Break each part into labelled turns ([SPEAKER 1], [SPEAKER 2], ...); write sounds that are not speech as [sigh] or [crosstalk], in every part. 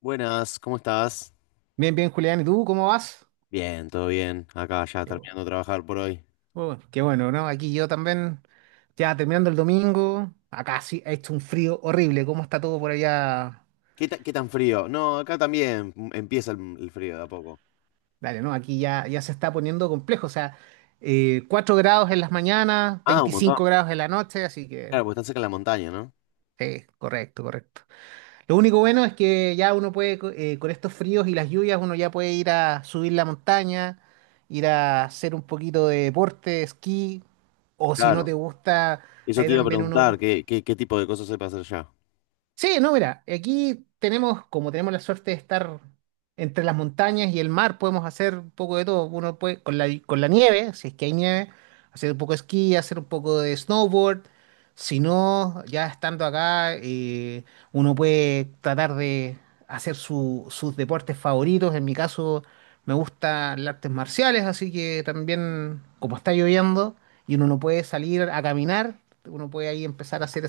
[SPEAKER 1] Buenas, ¿cómo estás?
[SPEAKER 2] Bien, bien, Julián, ¿y tú cómo vas?
[SPEAKER 1] Bien, todo bien. Acá ya
[SPEAKER 2] Qué bueno,
[SPEAKER 1] terminando de trabajar por hoy.
[SPEAKER 2] bueno, qué bueno, ¿no? Aquí yo también, ya terminando el domingo, acá sí ha hecho un frío horrible. ¿Cómo está todo por allá?
[SPEAKER 1] ¿Qué, qué tan frío? No, acá también empieza el frío de a poco.
[SPEAKER 2] Dale, ¿no? Aquí ya, ya se está poniendo complejo, o sea, 4 grados en las mañanas,
[SPEAKER 1] Ah, un montón.
[SPEAKER 2] 25 grados en la noche, así que
[SPEAKER 1] Claro, porque están cerca de la montaña, ¿no?
[SPEAKER 2] sí, correcto, correcto. Lo único bueno es que ya uno puede, con estos fríos y las lluvias, uno ya puede ir a subir la montaña, ir a hacer un poquito de deporte, esquí, o si no
[SPEAKER 1] Claro.
[SPEAKER 2] te gusta,
[SPEAKER 1] Eso
[SPEAKER 2] ahí
[SPEAKER 1] te iba a
[SPEAKER 2] también uno.
[SPEAKER 1] preguntar, ¿qué tipo de cosas se puede hacer ya?
[SPEAKER 2] Sí, no, mira, aquí tenemos, como tenemos la suerte de estar entre las montañas y el mar, podemos hacer un poco de todo. Uno puede, con la nieve, si es que hay nieve, hacer un poco de esquí, hacer un poco de snowboard. Si no, ya estando acá, uno puede tratar de hacer sus deportes favoritos. En mi caso, me gustan las artes marciales, así que también, como está lloviendo y uno no puede salir a caminar, uno puede ahí empezar a hacer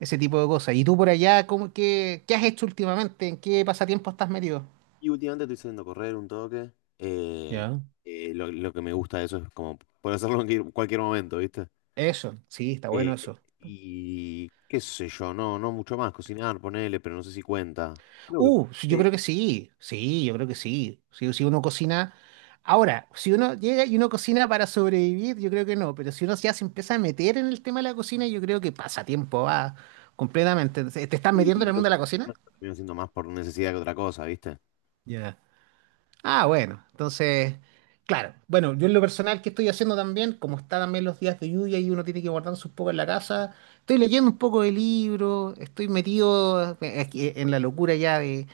[SPEAKER 2] ese tipo de cosas. ¿Y tú por allá, cómo, qué, qué has hecho últimamente? ¿En qué pasatiempo estás metido?
[SPEAKER 1] Y últimamente estoy saliendo a correr un toque. Eh,
[SPEAKER 2] Ya.
[SPEAKER 1] lo que me gusta de eso es como poder hacerlo en cualquier momento, ¿viste?
[SPEAKER 2] Eso, sí, está bueno
[SPEAKER 1] Eh,
[SPEAKER 2] eso.
[SPEAKER 1] y qué sé yo, no mucho más. Cocinar, ponele, pero no sé si cuenta. Creo que
[SPEAKER 2] Sí, yo
[SPEAKER 1] sí.
[SPEAKER 2] creo que sí, sí, yo creo que sí. Si, si uno cocina. Ahora, si uno llega y uno cocina para sobrevivir, yo creo que no, pero si uno ya se empieza a meter en el tema de la cocina, yo creo que pasa tiempo, va completamente. ¿Te estás metiendo en
[SPEAKER 1] Y
[SPEAKER 2] el
[SPEAKER 1] los
[SPEAKER 2] mundo de la cocina?
[SPEAKER 1] últimos terminan siendo más por necesidad que otra cosa, ¿viste?
[SPEAKER 2] Ya. Ah, bueno, entonces, claro. Bueno, yo en lo personal que estoy haciendo también, como está también los días de lluvia y uno tiene que guardarse un poco en la casa, estoy leyendo un poco de libro, estoy metido aquí en la locura ya de,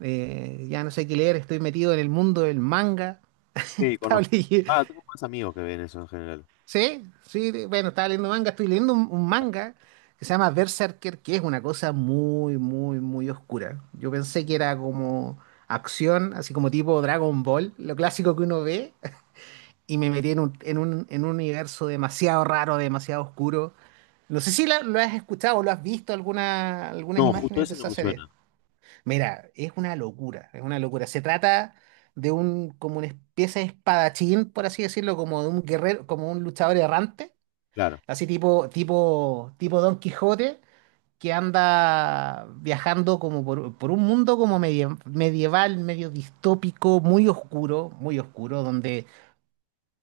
[SPEAKER 2] ya no sé qué leer, estoy metido en el mundo del manga. [laughs]
[SPEAKER 1] Sí,
[SPEAKER 2] Estaba
[SPEAKER 1] conozco.
[SPEAKER 2] leyendo,
[SPEAKER 1] Ah, tengo más amigos que ven eso en general.
[SPEAKER 2] sí, sí, bueno, estaba leyendo manga, estoy leyendo un manga que se llama Berserker, que es una cosa muy, muy, muy oscura. Yo pensé que era como acción, así como tipo Dragon Ball, lo clásico que uno ve y me metí en un universo demasiado raro, demasiado oscuro. No sé si lo has escuchado o lo has visto alguna, algunas
[SPEAKER 1] No, justo
[SPEAKER 2] imágenes de
[SPEAKER 1] ese no
[SPEAKER 2] esa
[SPEAKER 1] me
[SPEAKER 2] serie.
[SPEAKER 1] suena.
[SPEAKER 2] Mira, es una locura, es una locura. Se trata de un, como una especie de espadachín, por así decirlo, como de un guerrero, como un luchador errante,
[SPEAKER 1] Claro,
[SPEAKER 2] así tipo Don Quijote, que anda viajando como por un mundo como medio medieval, medio distópico, muy oscuro, donde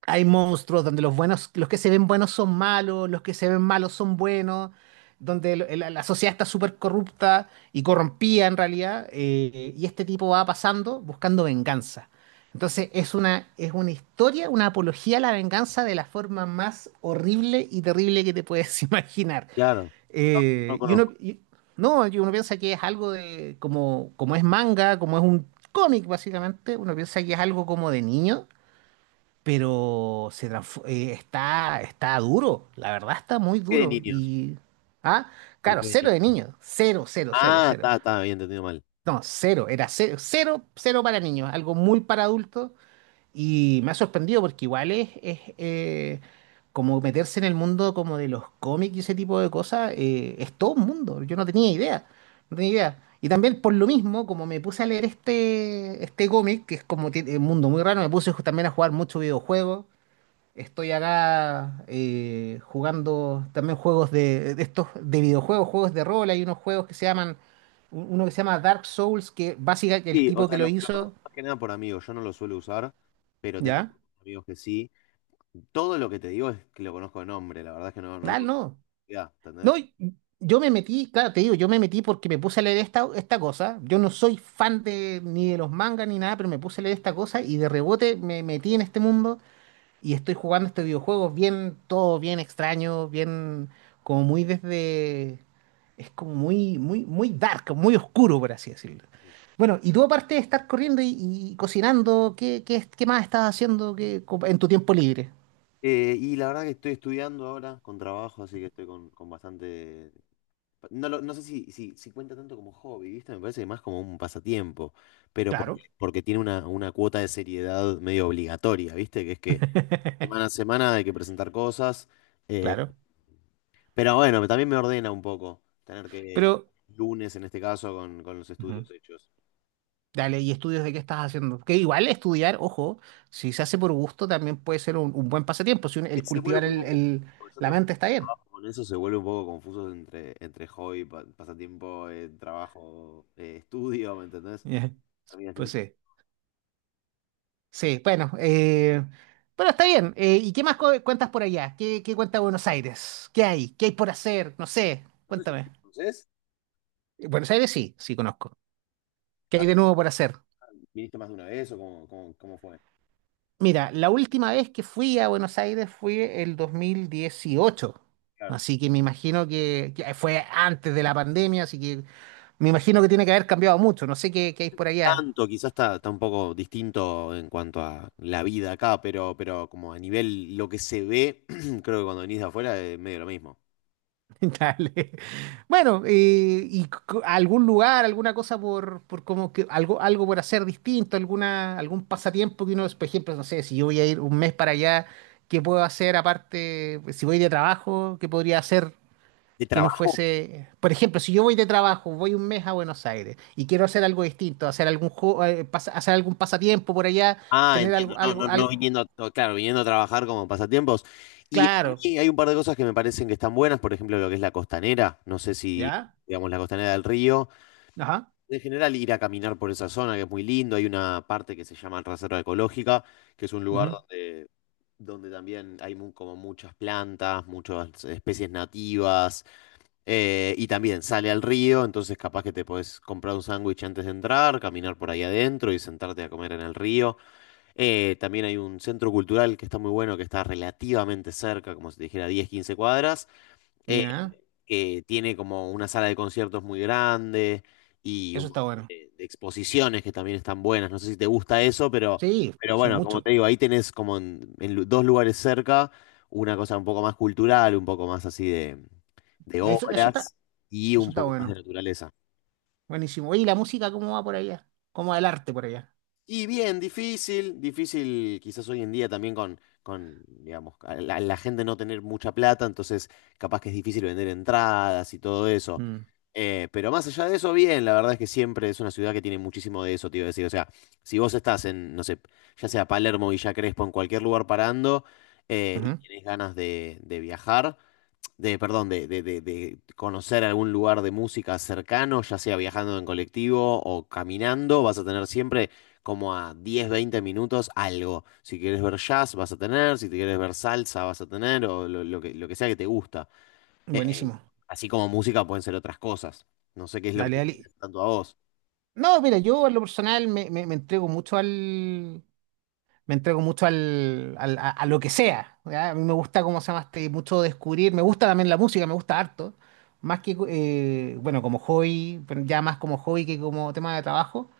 [SPEAKER 2] hay monstruos donde los buenos, los que se ven buenos son malos, los que se ven malos son buenos, donde la sociedad está súper corrupta y corrompida en realidad, y este tipo va pasando buscando venganza. Entonces es una historia, una apología a la venganza de la forma más horrible y terrible que te puedes [laughs] imaginar.
[SPEAKER 1] claro. No, no
[SPEAKER 2] Y uno,
[SPEAKER 1] conozco.
[SPEAKER 2] no, y uno piensa que es algo de, como, como es manga, como es un cómic básicamente, uno piensa que es algo como de niño, pero está, está duro, la verdad está muy
[SPEAKER 1] ¿Qué de
[SPEAKER 2] duro.
[SPEAKER 1] niños?
[SPEAKER 2] Y, ah,
[SPEAKER 1] ¿Por
[SPEAKER 2] claro,
[SPEAKER 1] qué de
[SPEAKER 2] cero de
[SPEAKER 1] niños?
[SPEAKER 2] niños, cero, cero, cero,
[SPEAKER 1] Ah,
[SPEAKER 2] cero.
[SPEAKER 1] está, está, bien, entendido mal.
[SPEAKER 2] No, cero, era cero, cero, cero para niños, algo muy para adultos. Y me ha sorprendido porque igual es, como meterse en el mundo como de los cómics y ese tipo de cosas, es todo un mundo, yo no tenía idea, no tenía idea. Y también por lo mismo, como me puse a leer este cómic, que es como un mundo muy raro, me puse también a jugar mucho videojuegos. Estoy acá jugando también juegos de estos de videojuegos, juegos de rol. Hay unos juegos que se llaman, uno que se llama Dark Souls, que básicamente el
[SPEAKER 1] Sí, o
[SPEAKER 2] tipo
[SPEAKER 1] sea,
[SPEAKER 2] que lo
[SPEAKER 1] lo
[SPEAKER 2] hizo,
[SPEAKER 1] conozco más que nada por amigos. Yo no lo suelo usar, pero tengo
[SPEAKER 2] ¿ya?
[SPEAKER 1] amigos que sí. Todo lo que te digo es que lo conozco de nombre. La verdad es que no, no lo
[SPEAKER 2] Ah,
[SPEAKER 1] conozco.
[SPEAKER 2] no.
[SPEAKER 1] Ya,
[SPEAKER 2] No,
[SPEAKER 1] ¿entendés?
[SPEAKER 2] yo me metí, claro, te digo, yo me metí porque me puse a leer esta, esta cosa. Yo no soy fan de ni de los mangas ni nada, pero me puse a leer esta cosa y de rebote me metí en este mundo y estoy jugando estos videojuegos bien, todo bien extraño, bien, como muy desde. Es como muy, muy, muy dark, muy oscuro, por así decirlo. Bueno, y tú aparte de estar corriendo y cocinando, ¿qué, qué, qué más estás haciendo que, en tu tiempo libre?
[SPEAKER 1] Y la verdad que estoy estudiando ahora con trabajo, así que estoy con bastante. No sé si cuenta tanto como hobby, ¿viste? Me parece que más como un pasatiempo, pero
[SPEAKER 2] Claro,
[SPEAKER 1] porque tiene una cuota de seriedad medio obligatoria, ¿viste? Que es que semana a
[SPEAKER 2] [laughs]
[SPEAKER 1] semana hay que presentar cosas, eh,
[SPEAKER 2] claro.
[SPEAKER 1] pero bueno, también me ordena un poco tener que
[SPEAKER 2] Pero,
[SPEAKER 1] lunes en este caso con los
[SPEAKER 2] ujú,
[SPEAKER 1] estudios hechos.
[SPEAKER 2] dale, ¿y estudios de qué estás haciendo? Que igual estudiar, ojo, si se hace por gusto también puede ser un buen pasatiempo, si el
[SPEAKER 1] Se vuelve
[SPEAKER 2] cultivar
[SPEAKER 1] un poco confuso, yo
[SPEAKER 2] la
[SPEAKER 1] también
[SPEAKER 2] mente está bien.
[SPEAKER 1] trabajo con eso, se vuelve un poco confuso entre, entre hobby, pasatiempo, trabajo, estudio, ¿me
[SPEAKER 2] [laughs]
[SPEAKER 1] entendés?
[SPEAKER 2] Ya,
[SPEAKER 1] Termina
[SPEAKER 2] pues
[SPEAKER 1] siendo...
[SPEAKER 2] sí. Sí, bueno, bueno, está bien. ¿Y qué más cuentas por allá? ¿Qué, qué cuenta Buenos Aires? ¿Qué hay? ¿Qué hay por hacer? No sé,
[SPEAKER 1] No sé si...
[SPEAKER 2] cuéntame.
[SPEAKER 1] ¿Conoces?
[SPEAKER 2] Buenos Aires sí, sí conozco. ¿Qué hay de nuevo por hacer?
[SPEAKER 1] ¿Viniste más de una vez o cómo, cómo fue?
[SPEAKER 2] Mira, la última vez que fui a Buenos Aires fue el 2018,
[SPEAKER 1] Claro.
[SPEAKER 2] así que me imagino que fue antes de la pandemia, así que me imagino que tiene que haber cambiado mucho. No sé qué, qué hay por allá.
[SPEAKER 1] Tanto, quizás está, está un poco distinto en cuanto a la vida acá, pero como a nivel lo que se ve, [clears throat] creo que cuando venís de afuera es medio lo mismo.
[SPEAKER 2] [laughs] Dale. Bueno, y algún lugar, alguna cosa por como que algo, algo por hacer distinto, alguna, algún pasatiempo que uno, por ejemplo, no sé, si yo voy a ir un mes para allá, ¿qué puedo hacer aparte? Pues, si voy de trabajo, ¿qué podría hacer
[SPEAKER 1] ¿De
[SPEAKER 2] que no
[SPEAKER 1] trabajo?
[SPEAKER 2] fuese? Por ejemplo, si yo voy de trabajo, voy un mes a Buenos Aires y quiero hacer algo distinto, hacer algún juego, hacer algún pasatiempo por allá,
[SPEAKER 1] Ah,
[SPEAKER 2] tener
[SPEAKER 1] entiendo,
[SPEAKER 2] algo,
[SPEAKER 1] no, no,
[SPEAKER 2] algo,
[SPEAKER 1] no
[SPEAKER 2] algo,
[SPEAKER 1] viniendo, claro, viniendo a trabajar como pasatiempos. Y a
[SPEAKER 2] claro,
[SPEAKER 1] mí hay un par de cosas que me parecen que están buenas, por ejemplo, lo que es la costanera, no sé si,
[SPEAKER 2] ¿ya?
[SPEAKER 1] digamos, la costanera del río.
[SPEAKER 2] Ajá.
[SPEAKER 1] En general, ir a caminar por esa zona que es muy lindo, hay una parte que se llama Reserva Ecológica que es un lugar
[SPEAKER 2] Ujú,
[SPEAKER 1] donde también hay como muchas plantas, muchas especies nativas, y también sale al río, entonces capaz que te podés comprar un sándwich antes de entrar, caminar por ahí adentro y sentarte a comer en el río. También hay un centro cultural que está muy bueno, que está relativamente cerca, como si te dijera 10 15 cuadras,
[SPEAKER 2] mira,
[SPEAKER 1] que tiene como una sala de conciertos muy grande y un
[SPEAKER 2] eso está
[SPEAKER 1] montón
[SPEAKER 2] bueno.
[SPEAKER 1] de exposiciones que también están buenas. No sé si te gusta eso,
[SPEAKER 2] Sí,
[SPEAKER 1] pero
[SPEAKER 2] pues, sí,
[SPEAKER 1] bueno, como
[SPEAKER 2] mucho.
[SPEAKER 1] te digo, ahí tenés como en dos lugares cerca una cosa un poco más cultural, un poco más así de
[SPEAKER 2] Eso,
[SPEAKER 1] obras y
[SPEAKER 2] eso
[SPEAKER 1] un
[SPEAKER 2] está
[SPEAKER 1] poco más de
[SPEAKER 2] bueno.
[SPEAKER 1] naturaleza.
[SPEAKER 2] Buenísimo. Oye, ¿y la música cómo va por allá? ¿Cómo va el arte por allá?
[SPEAKER 1] Y bien, difícil, difícil quizás hoy en día también con digamos, a la gente no tener mucha plata, entonces capaz que es difícil vender entradas y todo eso.
[SPEAKER 2] Mm,
[SPEAKER 1] Pero más allá de eso, bien, la verdad es que siempre es una ciudad que tiene muchísimo de eso, te iba a decir. O sea, si vos estás en, no sé, ya sea Palermo, Villa Crespo, en cualquier lugar parando y
[SPEAKER 2] ujú.
[SPEAKER 1] tenés ganas de viajar de, perdón, de conocer algún lugar de música cercano, ya sea viajando en colectivo o caminando, vas a tener siempre como a 10 20 minutos algo. Si quieres ver jazz, vas a tener, si te quieres ver salsa, vas a tener, o lo, lo que sea que te gusta. Eh,
[SPEAKER 2] Buenísimo.
[SPEAKER 1] así como música pueden ser otras cosas. No sé qué es lo que
[SPEAKER 2] Dale,
[SPEAKER 1] te
[SPEAKER 2] dale.
[SPEAKER 1] interesa tanto a vos.
[SPEAKER 2] No, mira, yo en lo personal me, me entrego mucho al. Me entrego mucho al, a lo que sea. ¿Ya? A mí me gusta, ¿cómo se llama? Mucho descubrir. Me gusta también la música, me gusta harto. Más que, bueno, como hobby, pero ya más como hobby que como tema de trabajo.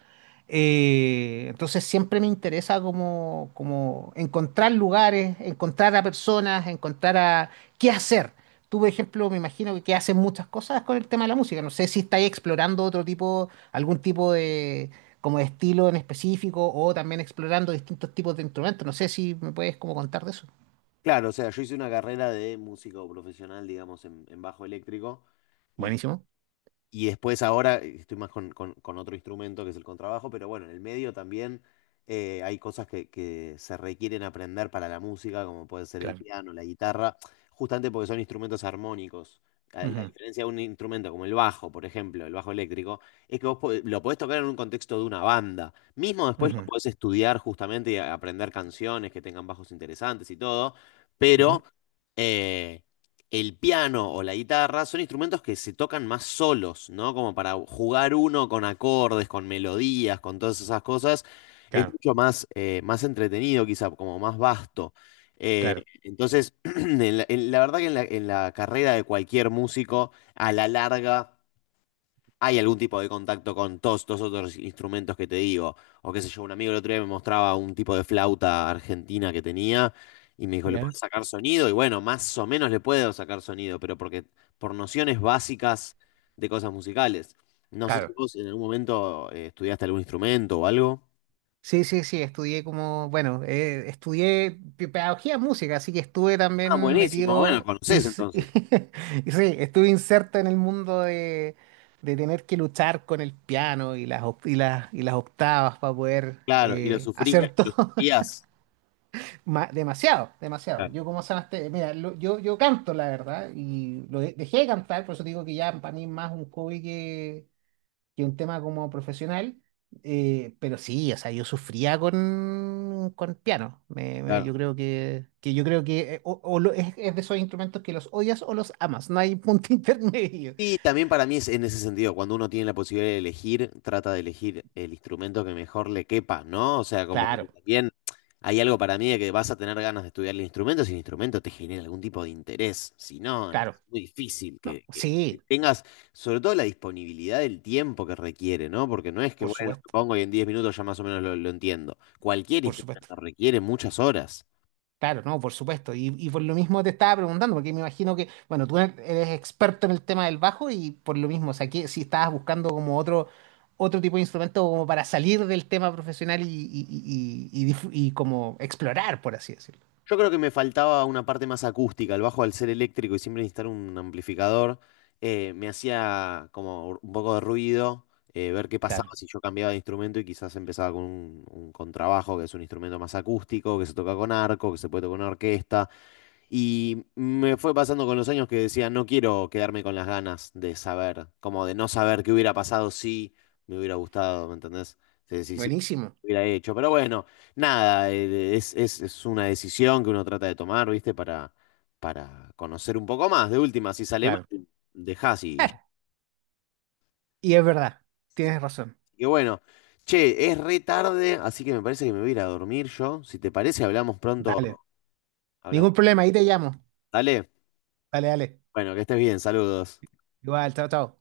[SPEAKER 2] Entonces siempre me interesa como, como encontrar lugares, encontrar a personas, encontrar a qué hacer. Tú, por ejemplo, me imagino que haces muchas cosas con el tema de la música. No sé si estáis explorando otro tipo, algún tipo de, como de estilo en específico o también explorando distintos tipos de instrumentos. No sé si me puedes como contar de eso.
[SPEAKER 1] Claro, o sea, yo hice una carrera de músico profesional, digamos, en bajo eléctrico.
[SPEAKER 2] Buenísimo.
[SPEAKER 1] Y después ahora estoy más con, con otro instrumento que es el contrabajo, pero bueno, en el medio también hay cosas que se requieren aprender para la música, como puede ser el
[SPEAKER 2] Claro.
[SPEAKER 1] piano, la guitarra, justamente porque son instrumentos armónicos. La
[SPEAKER 2] Ujú,
[SPEAKER 1] diferencia de un instrumento como el bajo, por ejemplo, el bajo eléctrico, es que vos lo podés tocar en un contexto de una banda. Mismo después lo
[SPEAKER 2] ujú,
[SPEAKER 1] podés estudiar justamente y aprender canciones que tengan bajos interesantes y todo,
[SPEAKER 2] ujú.
[SPEAKER 1] pero... eh, el piano o la guitarra son instrumentos que se tocan más solos, ¿no? Como para jugar uno con acordes, con melodías, con todas esas cosas. Es
[SPEAKER 2] Claro,
[SPEAKER 1] mucho más, más entretenido, quizá, como más vasto. Eh,
[SPEAKER 2] claro,
[SPEAKER 1] entonces, [clears throat] en la, la verdad que en la carrera de cualquier músico, a la larga hay algún tipo de contacto con todos estos otros instrumentos que te digo. O qué sé yo, un amigo el otro día me mostraba un tipo de flauta argentina que tenía y me dijo, ¿le
[SPEAKER 2] ¿ya?
[SPEAKER 1] puedes sacar sonido? Y bueno, más o menos le puedo sacar sonido, pero porque por nociones básicas de cosas musicales. No sé si
[SPEAKER 2] Claro.
[SPEAKER 1] vos en algún momento estudiaste algún instrumento o algo.
[SPEAKER 2] Sí, sí, sí, estudié como, bueno, estudié pedagogía en música, así que estuve
[SPEAKER 1] Ah,
[SPEAKER 2] también
[SPEAKER 1] buenísimo, bueno, lo
[SPEAKER 2] metido,
[SPEAKER 1] conocés entonces.
[SPEAKER 2] [laughs] y sí, estuve inserto en el mundo de tener que luchar con el piano y las, y las, y las octavas para poder
[SPEAKER 1] Claro, y lo sufrías,
[SPEAKER 2] hacer
[SPEAKER 1] lo
[SPEAKER 2] todo.
[SPEAKER 1] sufrías.
[SPEAKER 2] [laughs] Demasiado, demasiado.
[SPEAKER 1] Claro,
[SPEAKER 2] Yo como sanaste, mira, yo, yo canto, la verdad, y dejé de cantar, por eso digo que ya para mí es más un hobby que un tema como profesional, pero sí, o sea, yo sufría con piano. Yo
[SPEAKER 1] claro.
[SPEAKER 2] creo que yo creo que o, es de esos instrumentos que los odias o los amas, no hay punto [laughs] intermedio.
[SPEAKER 1] Y también para mí es en ese sentido, cuando uno tiene la posibilidad de elegir, trata de elegir el instrumento que mejor le quepa, ¿no? O sea, como que
[SPEAKER 2] Claro,
[SPEAKER 1] también hay algo para mí de que vas a tener ganas de estudiar el instrumento si el instrumento te genera algún tipo de interés. Si no, es
[SPEAKER 2] claro.
[SPEAKER 1] muy difícil
[SPEAKER 2] No,
[SPEAKER 1] que, que
[SPEAKER 2] sí,
[SPEAKER 1] tengas, sobre todo la disponibilidad del tiempo que requiere, ¿no? Porque no es que,
[SPEAKER 2] por
[SPEAKER 1] bueno, me
[SPEAKER 2] supuesto,
[SPEAKER 1] pongo y en 10 minutos ya más o menos lo entiendo. Cualquier
[SPEAKER 2] por supuesto.
[SPEAKER 1] instrumento requiere muchas horas.
[SPEAKER 2] Claro, no, por supuesto. Y por lo mismo te estaba preguntando, porque me imagino que, bueno, tú eres experto en el tema del bajo y por lo mismo, o sea, que si estabas buscando como otro, otro tipo de instrumento como para salir del tema profesional y, y como explorar, por así decirlo.
[SPEAKER 1] Yo creo que me faltaba una parte más acústica. El bajo al ser eléctrico y siempre necesitar un amplificador, me hacía como un poco de ruido, ver qué pasaba
[SPEAKER 2] Claro,
[SPEAKER 1] si yo cambiaba de instrumento y quizás empezaba con un contrabajo, que es un instrumento más acústico, que se toca con arco, que se puede tocar con orquesta. Y me fue pasando con los años que decía, no quiero quedarme con las ganas de saber, como de no saber qué hubiera pasado si me hubiera gustado, ¿me entendés? Si
[SPEAKER 2] buenísimo,
[SPEAKER 1] hubiera hecho. Pero bueno, nada, es una decisión que uno trata de tomar, ¿viste? Para conocer un poco más. De última, si sale mal,
[SPEAKER 2] claro.
[SPEAKER 1] dejás y...
[SPEAKER 2] [laughs] Y es verdad, tienes razón.
[SPEAKER 1] Y bueno, che, es re tarde, así que me parece que me voy a ir a dormir yo. Si te parece, hablamos pronto.
[SPEAKER 2] Dale,
[SPEAKER 1] Hablamos.
[SPEAKER 2] ningún problema, ahí te llamo.
[SPEAKER 1] Dale.
[SPEAKER 2] Dale, dale.
[SPEAKER 1] Bueno, que estés bien, saludos.
[SPEAKER 2] Igual, chao, chao.